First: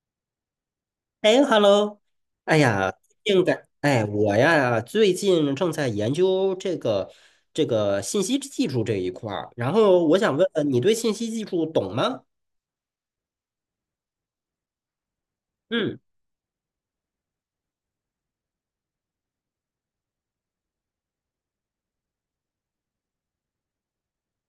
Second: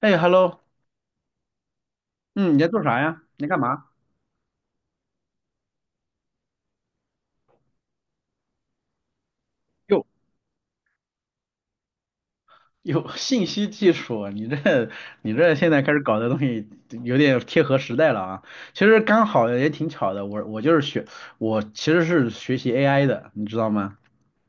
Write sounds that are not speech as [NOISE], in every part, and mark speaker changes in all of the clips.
Speaker 1: 哎，hello，
Speaker 2: 哎，Hello，
Speaker 1: 嗯，你
Speaker 2: 哎
Speaker 1: 在做
Speaker 2: 呀，
Speaker 1: 啥呀？
Speaker 2: 最
Speaker 1: 你
Speaker 2: 近
Speaker 1: 在干
Speaker 2: 感
Speaker 1: 嘛？
Speaker 2: 哎，嗯我呀，最近正在研究这个信息技术这一块儿，然后
Speaker 1: 哟，
Speaker 2: 我想问问你对信息技术懂吗？
Speaker 1: 有 [LAUGHS] 信息技术，你这现在开
Speaker 2: 嗯，
Speaker 1: 始搞的东西有点贴合时代了啊。其实刚好也挺巧的，我其实是学习 AI 的，你知道吗？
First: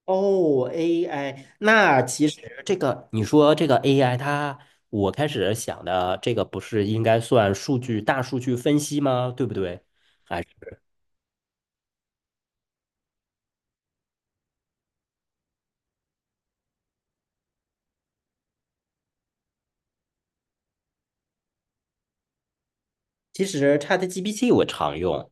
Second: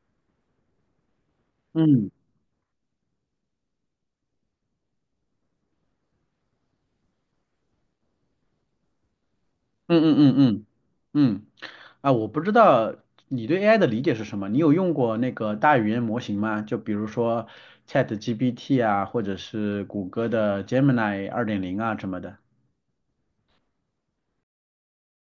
Speaker 2: 哦，AI，那
Speaker 1: 嗯
Speaker 2: 其实这个你说这个 AI，我开始想的这个不是应该算数据大数据分析吗？对不对？
Speaker 1: 嗯嗯嗯
Speaker 2: 还是
Speaker 1: 嗯嗯，啊，我不知道你对 AI 的理解是什么？你有用过那个大语言模型吗？就比如说 ChatGPT 啊，或者是谷歌的 Gemini 2.0啊什么的。
Speaker 2: 其实 ChatGPT 我常用。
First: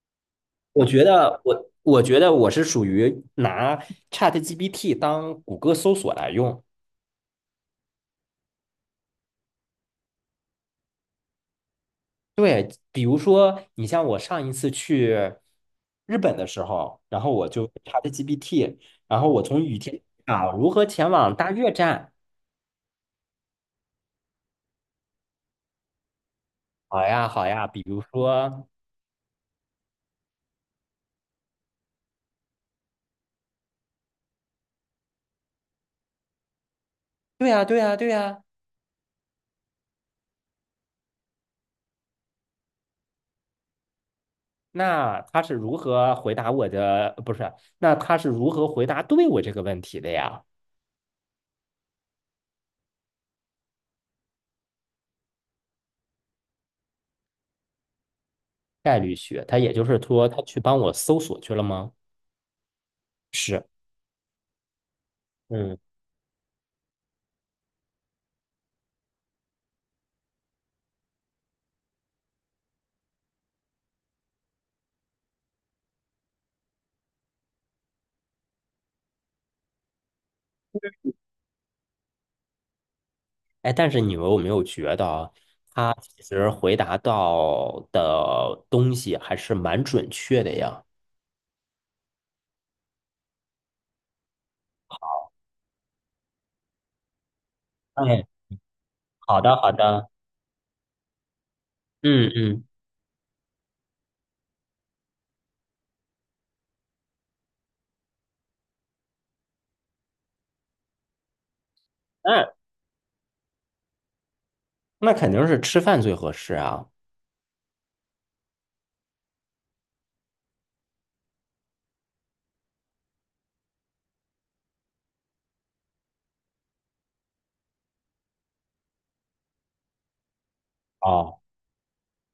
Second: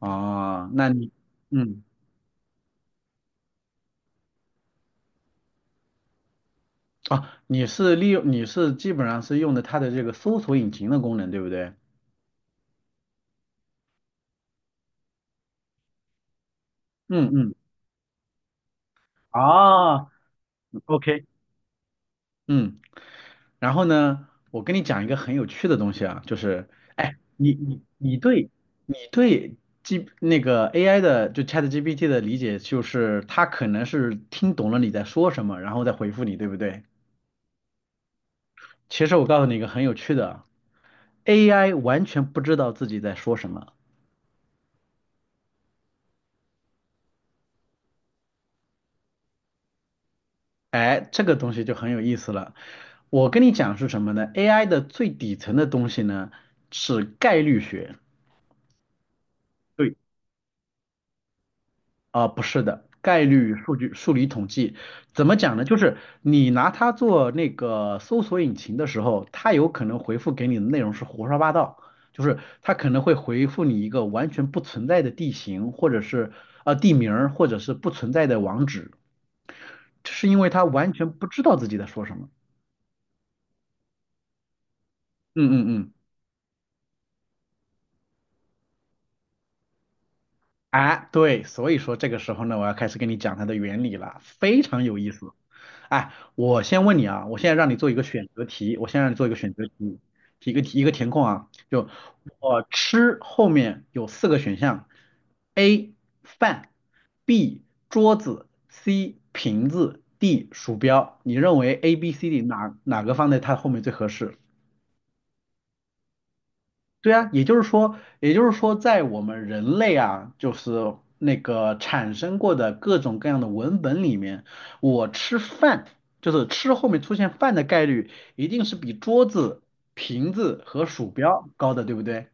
Speaker 1: 哦，
Speaker 2: 我
Speaker 1: 那
Speaker 2: 觉
Speaker 1: 你。
Speaker 2: 得我
Speaker 1: 嗯。
Speaker 2: 我觉得我是属于拿 ChatGPT 当谷歌搜索来用。
Speaker 1: 啊，你是基本上是用的它的这个搜索引擎的功能，对不对？
Speaker 2: 比如说，你像我上一次去日本的时候，然
Speaker 1: 嗯
Speaker 2: 后我
Speaker 1: 嗯，
Speaker 2: 就 ChatGPT，然后我从雨天
Speaker 1: 啊
Speaker 2: 啊如何前
Speaker 1: ，OK，
Speaker 2: 往大月站？
Speaker 1: 嗯，然后呢，我跟你讲一个很有趣的东西啊，就是，
Speaker 2: 好
Speaker 1: 哎，
Speaker 2: 呀，好
Speaker 1: 你
Speaker 2: 呀。
Speaker 1: 你
Speaker 2: 比如
Speaker 1: 你对
Speaker 2: 说，
Speaker 1: 你对 G 那个 AI 的就 ChatGPT 的理解，就是它可能是听懂了你在说什么，然后再回复你，对不对？
Speaker 2: 对呀，对呀，对呀。
Speaker 1: 其实我告诉你一个很有趣的，AI 完全不知道自己在说什么。
Speaker 2: 那他是如何回答我的？不是，那他是如何回答对我这个问题的呀？
Speaker 1: 哎，这个东西就很有意思了。我跟你讲是什么呢？AI 的最底层的东西呢是概率学。
Speaker 2: 概率学，他也就
Speaker 1: 对，
Speaker 2: 是说，他去帮我搜索去了吗？
Speaker 1: 啊、不是的，概率
Speaker 2: 是。
Speaker 1: 数据数理统计怎么讲呢？就
Speaker 2: 嗯。
Speaker 1: 是你拿它做那个搜索引擎的时候，它有可能回复给你的内容是胡说八道，就是它可能会回复你一个完全不存在的地形，或者是地名儿，或者是不存在的网址，这是因为它完全不知道自己在说什么。
Speaker 2: 哎，但是你们有没有觉得啊
Speaker 1: 嗯嗯
Speaker 2: 他
Speaker 1: 嗯
Speaker 2: 其实回答到的东西还是蛮准确的呀？
Speaker 1: 哎，对，所以说这个时候呢，我要开始跟你讲它的原理了，非常有意思。哎，我先问你啊，我现在让你做一个
Speaker 2: 哎，
Speaker 1: 选择题，我先让你做一个
Speaker 2: 好
Speaker 1: 选
Speaker 2: 的，
Speaker 1: 择
Speaker 2: 好
Speaker 1: 题，
Speaker 2: 的，
Speaker 1: 一个一个填空啊，就
Speaker 2: 嗯
Speaker 1: 我
Speaker 2: 嗯，
Speaker 1: 吃后面有四个选项：A 饭，B 桌子，C 瓶子，D 鼠标。你认为 A、B、C、D
Speaker 2: 那
Speaker 1: 哪个放在它后面最合适？
Speaker 2: 那肯定是吃饭最合适啊。
Speaker 1: 对啊，也就是说，也就是说，在我们人类啊，就是那个产生过的各种各样的文本里面，我吃饭，就是吃后面出现饭的概率，一定是比桌子、瓶子和鼠
Speaker 2: 哦
Speaker 1: 标高的，对不对？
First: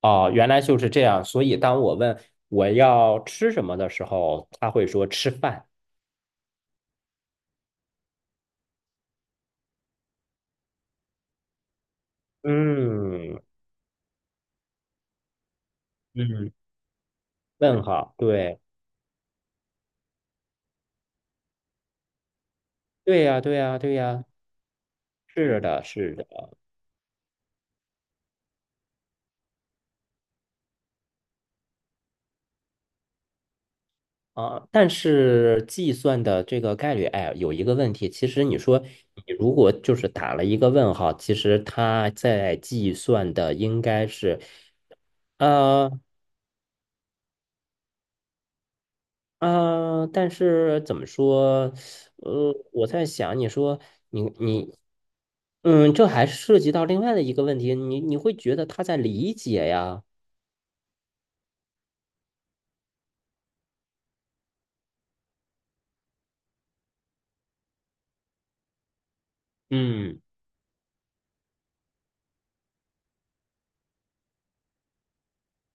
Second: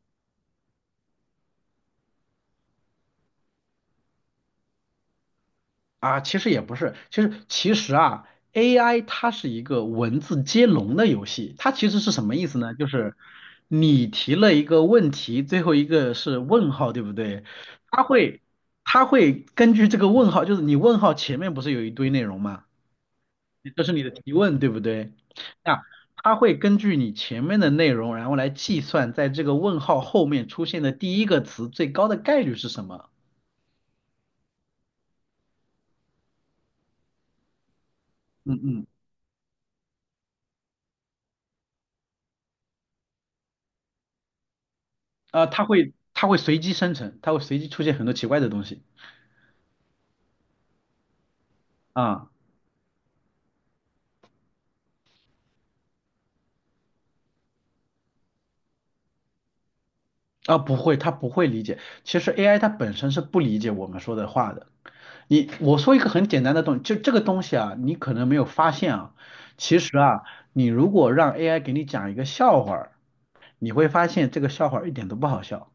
Speaker 2: 哦，原来就是这样。所以当我问我要吃什么的时候，他会说吃饭。
Speaker 1: 啊，其实也不是，其实啊，AI 它是一个文字接龙的游戏，它其实是什么意思呢？就是
Speaker 2: 嗯
Speaker 1: 你提了一个问题，最后一个是
Speaker 2: 嗯，
Speaker 1: 问号，对不对？
Speaker 2: 问
Speaker 1: 它
Speaker 2: 号，
Speaker 1: 会
Speaker 2: 对
Speaker 1: 它会根据这个问号，就是你问号前面不是有一堆内容嘛，
Speaker 2: 对呀，对呀，
Speaker 1: 这是
Speaker 2: 对
Speaker 1: 你的
Speaker 2: 呀，
Speaker 1: 提问，对不对？
Speaker 2: 是
Speaker 1: 那
Speaker 2: 的，是
Speaker 1: 它
Speaker 2: 的。
Speaker 1: 会根据你前面的内容，然后来计算在这个问号后面出现的第一个词最高的概率是什么。
Speaker 2: 啊，但是计算的这个概率，哎，有一个问题，其实你
Speaker 1: 嗯
Speaker 2: 说
Speaker 1: 嗯。
Speaker 2: 你如果就是打了一个问号，其实它在计算的应该是，
Speaker 1: 啊，它
Speaker 2: 呃
Speaker 1: 会它会随机生成，它会随机出现很多奇怪的东西
Speaker 2: 但是怎么说，
Speaker 1: 啊
Speaker 2: 我在想，你说你，这还涉及到另外的一个问题，你会觉得他在理解呀，
Speaker 1: 啊，不会，它不会理解。其实 AI 它本身是不理解我们说的话的。你我说一个很简单的东西，就这个东西啊，你可能没有发现啊，其实
Speaker 2: 嗯，
Speaker 1: 啊，你如果让 AI 给你讲一个笑话儿你会发现这个笑话儿一点都不好笑，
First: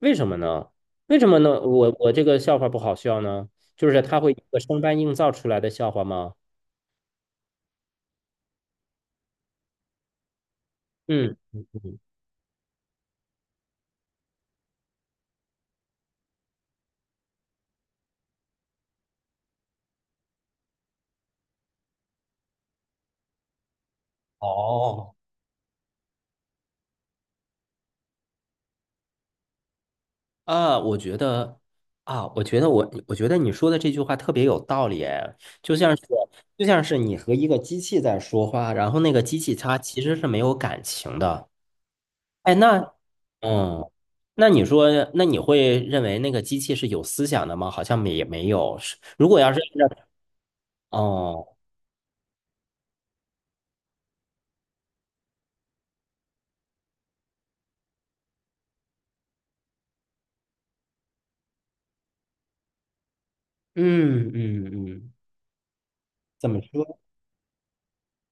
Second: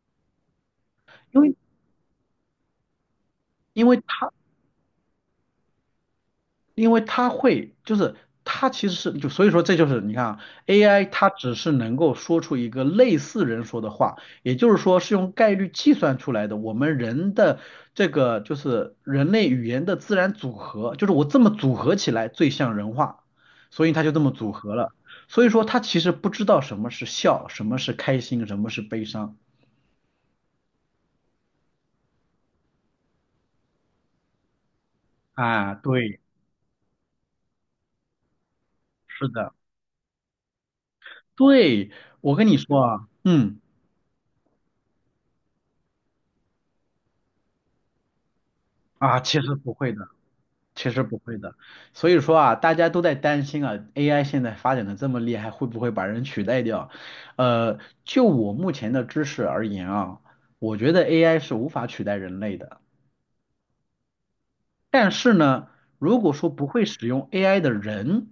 Speaker 2: 为什么呢？为什么
Speaker 1: 因为
Speaker 2: 呢？我这个笑话不好笑呢？
Speaker 1: 因
Speaker 2: 就
Speaker 1: 为
Speaker 2: 是他会一个生搬硬造出来的笑话吗？
Speaker 1: 因为它会，就是它其实是就所以说这就是你看啊，AI 它
Speaker 2: 嗯
Speaker 1: 只
Speaker 2: 嗯
Speaker 1: 是能
Speaker 2: 嗯，
Speaker 1: 够说出一个类似人说的话，也就是说是用概率计算出来的。我们人的这个就是人类语言的自然组合，就是我这么组合起来最像人话，所以它就这么组合了。
Speaker 2: 哦，
Speaker 1: 所以说它其实不知道什么是笑，什么是开心，什么是悲伤
Speaker 2: 啊，我觉得你说的这句话特别有道理，哎，
Speaker 1: 啊。
Speaker 2: 就像是
Speaker 1: 对，
Speaker 2: 就像是你和一个机器在说话，然后那个
Speaker 1: 是
Speaker 2: 机
Speaker 1: 的，
Speaker 2: 器它其实是没有感情的，
Speaker 1: 对，我跟
Speaker 2: 哎，
Speaker 1: 你说
Speaker 2: 那
Speaker 1: 啊，嗯
Speaker 2: 嗯，那你说，那你会认为那个机器是有思想的吗？好像没也没有，是
Speaker 1: 啊，
Speaker 2: 如果
Speaker 1: 其
Speaker 2: 要
Speaker 1: 实
Speaker 2: 是
Speaker 1: 不
Speaker 2: 按
Speaker 1: 会
Speaker 2: 照
Speaker 1: 的。其实不会的，
Speaker 2: 哦，
Speaker 1: 所以说啊，大家都在担心啊，AI 现在发展的这么厉害，会不会把人取代掉？呃，就我目前的知识而言啊，我觉得 AI 是无法取代人类的。
Speaker 2: 嗯嗯
Speaker 1: 但
Speaker 2: 嗯，
Speaker 1: 是呢，如果说
Speaker 2: 怎么
Speaker 1: 不会
Speaker 2: 说
Speaker 1: 使用 AI 的人，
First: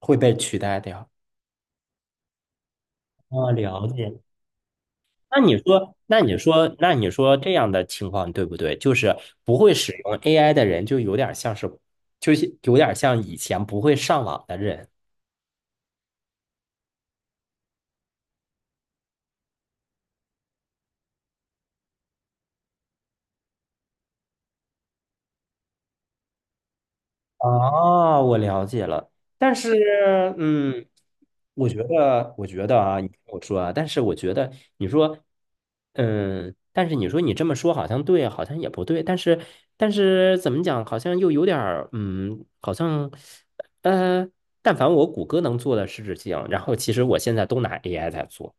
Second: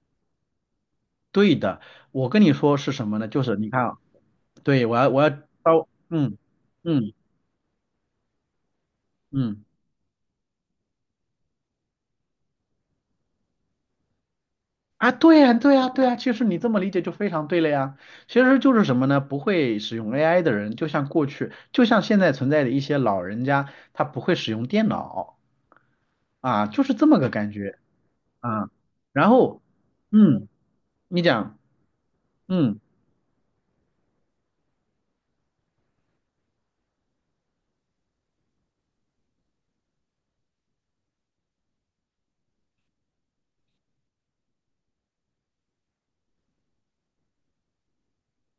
Speaker 2: 会被取代掉？
Speaker 1: 对的，我跟你说是什么呢？就
Speaker 2: 啊，
Speaker 1: 是你看
Speaker 2: 了
Speaker 1: 啊，
Speaker 2: 解，
Speaker 1: 对，我要招，嗯
Speaker 2: 那你
Speaker 1: 嗯
Speaker 2: 说这样的情况对不对？就是不
Speaker 1: 嗯。
Speaker 2: 会使用 AI 的人，就有点像是，就是有点像以前不会上网的人。
Speaker 1: 啊，对呀，对呀，对呀，其实你这么理解就非常对了呀。其实就是什么呢？不会使用 AI 的人，就像过去，就像现在存在的一些老人家，他不会使用电脑啊，就是这么个感觉
Speaker 2: 啊，我了
Speaker 1: 啊。
Speaker 2: 解了，
Speaker 1: 然
Speaker 2: 但
Speaker 1: 后，
Speaker 2: 是，
Speaker 1: 嗯，
Speaker 2: 嗯，
Speaker 1: 你讲，
Speaker 2: 我觉
Speaker 1: 嗯，
Speaker 2: 得啊，你听我说啊，但是我觉得，你说，但是你说你这么说好像对，好像也不对，但是，怎么讲，好像又有点儿，好像，呃，但凡我谷歌能做的事情，然后其实我现在都拿 AI 在做，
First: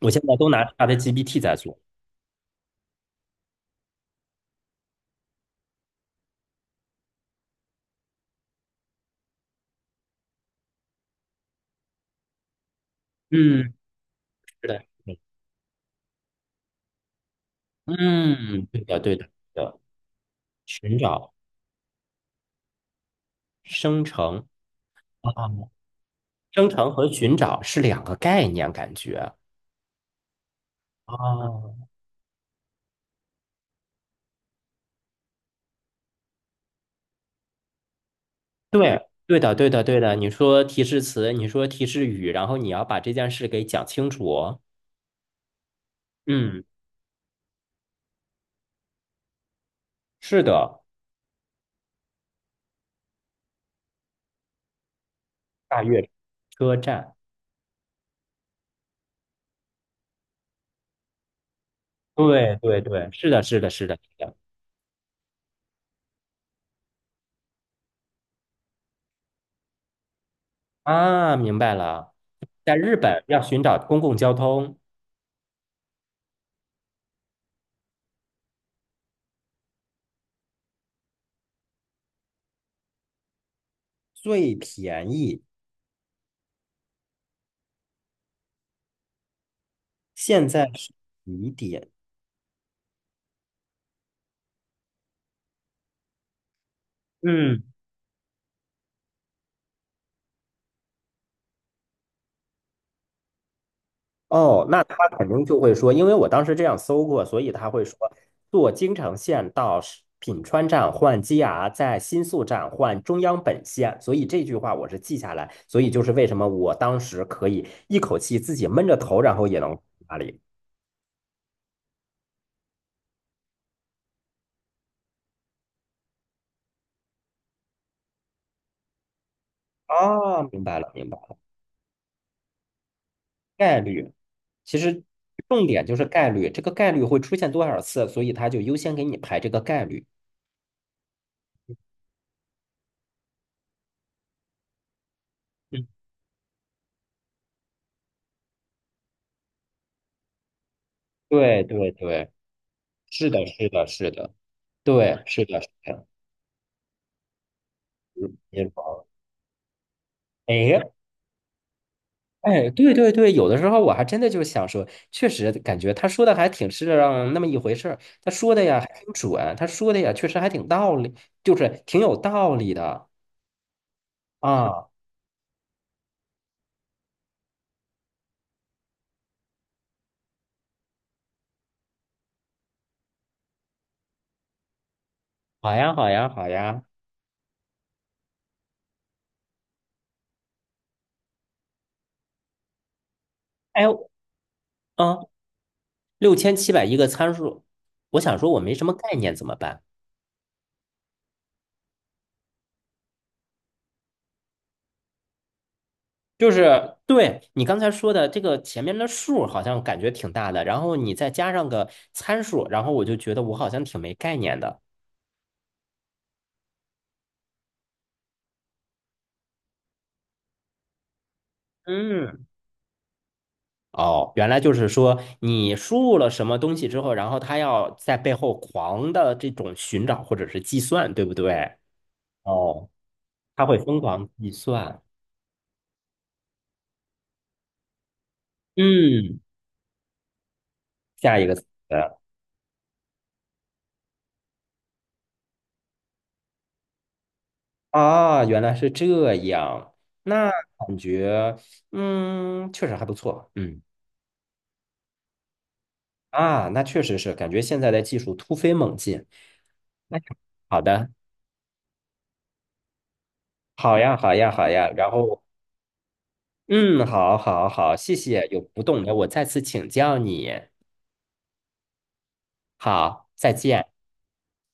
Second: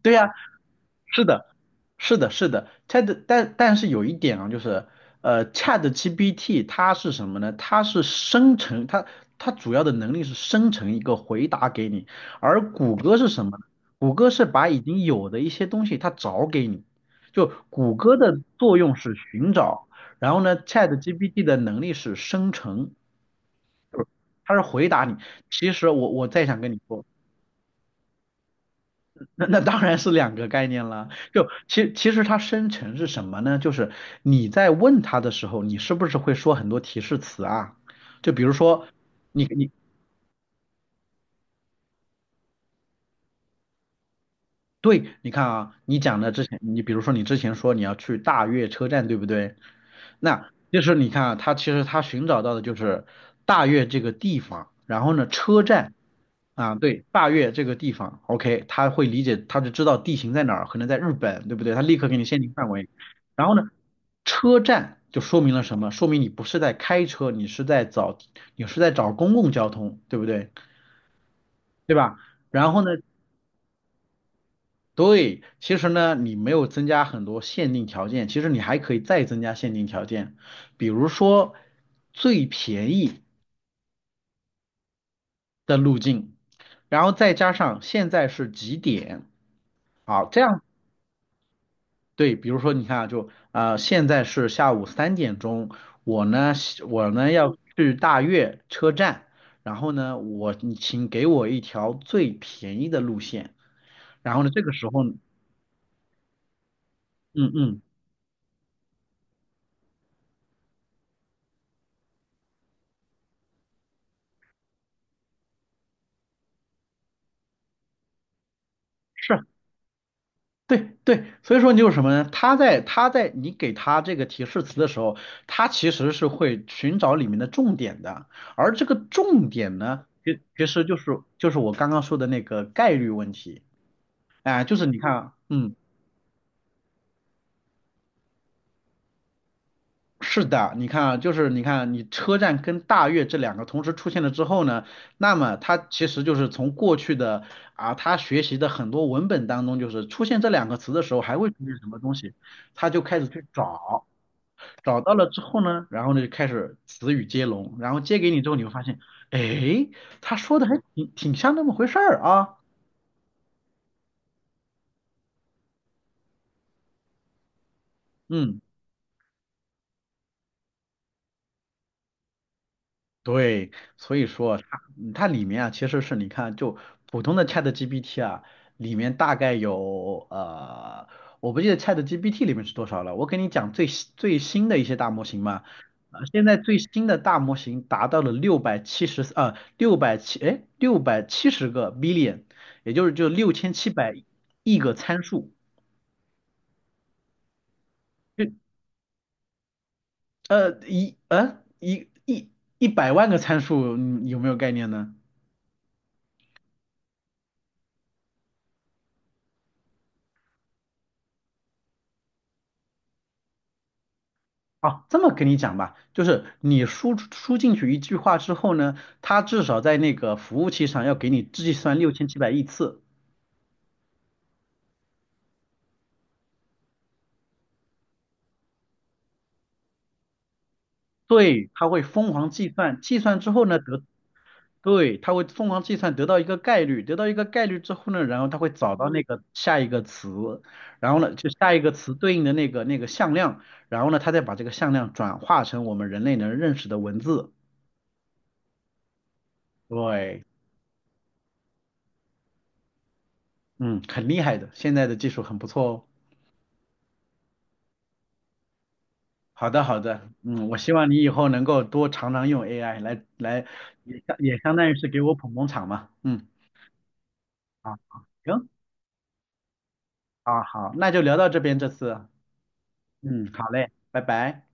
Speaker 2: 我
Speaker 1: 对
Speaker 2: 现
Speaker 1: 呀，
Speaker 2: 在都拿 c h a g p
Speaker 1: 是
Speaker 2: t
Speaker 1: 的，
Speaker 2: 在做，
Speaker 1: 是的，是的，但是有一点啊，就是，ChatGPT 它是什么呢？它是生成，它主要的能力是生成一个回答给你，而谷歌是什么呢？
Speaker 2: 嗯，
Speaker 1: 谷歌是把
Speaker 2: 是
Speaker 1: 已
Speaker 2: 的，
Speaker 1: 经有的一些东西它找给你，就谷歌的
Speaker 2: 嗯，嗯
Speaker 1: 作
Speaker 2: 对
Speaker 1: 用
Speaker 2: 的，
Speaker 1: 是
Speaker 2: 对的，
Speaker 1: 寻
Speaker 2: 对的，
Speaker 1: 找，然后呢
Speaker 2: 寻找
Speaker 1: ，ChatGPT 的能力是生成，
Speaker 2: 生成。
Speaker 1: 它是回答你。
Speaker 2: 啊。
Speaker 1: 其实我再想
Speaker 2: 生
Speaker 1: 跟你
Speaker 2: 成
Speaker 1: 说。
Speaker 2: 和寻找是两个概念，感觉。
Speaker 1: 那当然是两个概念了。就
Speaker 2: 哦，
Speaker 1: 其实它生成是什么呢？就是你在问他的时候，你是不是会说很多提示词啊？就比如说
Speaker 2: 对，对
Speaker 1: 你
Speaker 2: 的，
Speaker 1: 你
Speaker 2: 对的，对的。你说提示词，你说提示语，然后你要把这件事给讲清楚。
Speaker 1: 对，你看啊，你讲的之前，
Speaker 2: 嗯，
Speaker 1: 你比如说你之前说你要去大悦车站，对不对？
Speaker 2: 是
Speaker 1: 那就
Speaker 2: 的，
Speaker 1: 是你看啊，他其实他寻找到的就是大悦这个地方，然后呢，车
Speaker 2: 大
Speaker 1: 站
Speaker 2: 悦
Speaker 1: 啊，
Speaker 2: 车
Speaker 1: 对，
Speaker 2: 站。
Speaker 1: 大悦这个地方，OK，他会理解，他就知道地形在哪儿，可能在日本，对不对？他立刻给你限定
Speaker 2: 对，
Speaker 1: 范
Speaker 2: 对，
Speaker 1: 围。
Speaker 2: 对，是的，
Speaker 1: 然后
Speaker 2: 是
Speaker 1: 呢，
Speaker 2: 的，是的，是的。
Speaker 1: 车站就说明了什么？说明你不是在开车，你是在找，你是在找公共交通，对不对？
Speaker 2: 啊，明白
Speaker 1: 对
Speaker 2: 了。
Speaker 1: 吧？然
Speaker 2: 在
Speaker 1: 后呢，
Speaker 2: 日本要寻找公共交通
Speaker 1: 对，其实呢，你没有增加很多限定条件，其实你还可以再增加限定条件，比如说最便宜
Speaker 2: 最便宜，
Speaker 1: 的路径，然后再加上现在是几点，好，这
Speaker 2: 现
Speaker 1: 样
Speaker 2: 在是几点？
Speaker 1: 对，比如说你看啊，就现在是下午3点钟，我呢我呢要
Speaker 2: 嗯。
Speaker 1: 去大悦车站，然后呢你请给我一条最便宜的路线，然后呢这
Speaker 2: 哦，
Speaker 1: 个
Speaker 2: 那
Speaker 1: 时候，
Speaker 2: 他肯定就会说，因为我当时这样搜过，所
Speaker 1: 嗯
Speaker 2: 以他
Speaker 1: 嗯。
Speaker 2: 会说，坐京成线到是品川站换 JR，在新宿站换中央本线，所以这句话我是记下来，所以就是为什么我当时可以一口气自己闷着头，然
Speaker 1: 是。
Speaker 2: 后也能哪里
Speaker 1: 对对，所以说你有什么呢？他在你给他这个提示词的时候，他其实是会寻找里面的重点的，而这个重点呢，其
Speaker 2: 啊？明
Speaker 1: 其
Speaker 2: 白
Speaker 1: 实
Speaker 2: 了，
Speaker 1: 就
Speaker 2: 明白
Speaker 1: 是
Speaker 2: 了，
Speaker 1: 就是我刚刚说的那个概率问题，
Speaker 2: 概率，
Speaker 1: 哎，就
Speaker 2: 其
Speaker 1: 是你
Speaker 2: 实
Speaker 1: 看啊，
Speaker 2: 重
Speaker 1: 嗯，
Speaker 2: 点就是概率，这个概率会出现多少次，所以他就优先给你排这个概率。
Speaker 1: 是的，你看啊，就是你看啊你车站跟大悦这两个同时出现了之后呢，那么他
Speaker 2: 嗯，
Speaker 1: 其实就是从过去的啊他学习的很多文本当中，就是出现这两个词的时候还会出
Speaker 2: 对
Speaker 1: 现什
Speaker 2: 对
Speaker 1: 么东
Speaker 2: 对，
Speaker 1: 西，他就开始
Speaker 2: 是的，
Speaker 1: 去
Speaker 2: 是的，
Speaker 1: 找。
Speaker 2: 是的，
Speaker 1: 找到
Speaker 2: 对，
Speaker 1: 了之
Speaker 2: 是
Speaker 1: 后
Speaker 2: 的，是
Speaker 1: 呢，然
Speaker 2: 的。
Speaker 1: 后呢就开始词语接龙，然后接给你之后，你
Speaker 2: 也
Speaker 1: 会发现，
Speaker 2: 忙。
Speaker 1: 哎，他说的还
Speaker 2: 哎
Speaker 1: 挺像那么回事儿啊，
Speaker 2: 哎，对对对，有的时候我还真的就想说，确实感觉他说的还挺是让那么一回事儿，他说
Speaker 1: 嗯。
Speaker 2: 的呀还挺准，他说的呀确实还挺道理，就是挺有道理的
Speaker 1: 对，所以说它
Speaker 2: 啊。
Speaker 1: 它里面啊，其实是你看，就普通的 ChatGPT 啊，里面大概有我不记得 ChatGPT 里面是多少了。我给你讲最新最新的一些大模型嘛，
Speaker 2: 好呀，好呀，
Speaker 1: 现
Speaker 2: 好
Speaker 1: 在最
Speaker 2: 呀。
Speaker 1: 新的大模型达到了670 billion，也就是六千
Speaker 2: 哎，
Speaker 1: 七百亿个参
Speaker 2: 嗯，
Speaker 1: 数，
Speaker 2: 六千七百一个参数，我想说我
Speaker 1: 就
Speaker 2: 没什么概念怎么办？
Speaker 1: 呃一呃一一100万个参数，你有没有概念呢？
Speaker 2: 就是对你刚才说的这个前面的数好像感觉挺大的，然后你再加上个参数，然后我就觉得我好像挺没概念的。
Speaker 1: 啊，这么跟你讲吧，就是你输进去一句话之后呢，它至少在那个服务器上要给你计算六千七
Speaker 2: 嗯
Speaker 1: 百亿次，
Speaker 2: 哦，原来就是说你输入了什么东西之后，然后他要在背后狂的这种寻找或者是计算，对不
Speaker 1: 对，
Speaker 2: 对？
Speaker 1: 它会疯狂计
Speaker 2: 哦，
Speaker 1: 算，计算之后
Speaker 2: 他
Speaker 1: 呢
Speaker 2: 会疯
Speaker 1: 得，
Speaker 2: 狂计算。
Speaker 1: 对，它会疯狂计算得到一个概率，得到一个概率之后呢，然后它会找到那
Speaker 2: 嗯，
Speaker 1: 个下一个词，然后呢
Speaker 2: 下一
Speaker 1: 就
Speaker 2: 个词
Speaker 1: 下一个词对应的那个向量，然后呢它再把这个向量转化成我们人类能认识的文字，
Speaker 2: 啊，原来是这样，
Speaker 1: 对，
Speaker 2: 那感觉确实还不错。嗯
Speaker 1: 嗯，很厉害的，现在的技术很不错哦。
Speaker 2: 啊，那确实是感觉现在的技术突飞猛进。
Speaker 1: 好的，好
Speaker 2: 那
Speaker 1: 的，嗯，我
Speaker 2: 好
Speaker 1: 希
Speaker 2: 的，
Speaker 1: 望你以后能够多常常用 AI 来，
Speaker 2: 好呀，好呀，
Speaker 1: 也
Speaker 2: 好
Speaker 1: 相当
Speaker 2: 呀。
Speaker 1: 于是
Speaker 2: 然
Speaker 1: 给我
Speaker 2: 后
Speaker 1: 捧捧场嘛，嗯，
Speaker 2: 嗯，好好好，
Speaker 1: 好，
Speaker 2: 谢谢，有
Speaker 1: 行，
Speaker 2: 不懂的我再次请教你。
Speaker 1: 啊，好，那就聊到这边这次啊，
Speaker 2: 好，
Speaker 1: 嗯，
Speaker 2: 再
Speaker 1: 好
Speaker 2: 见。
Speaker 1: 嘞，拜拜。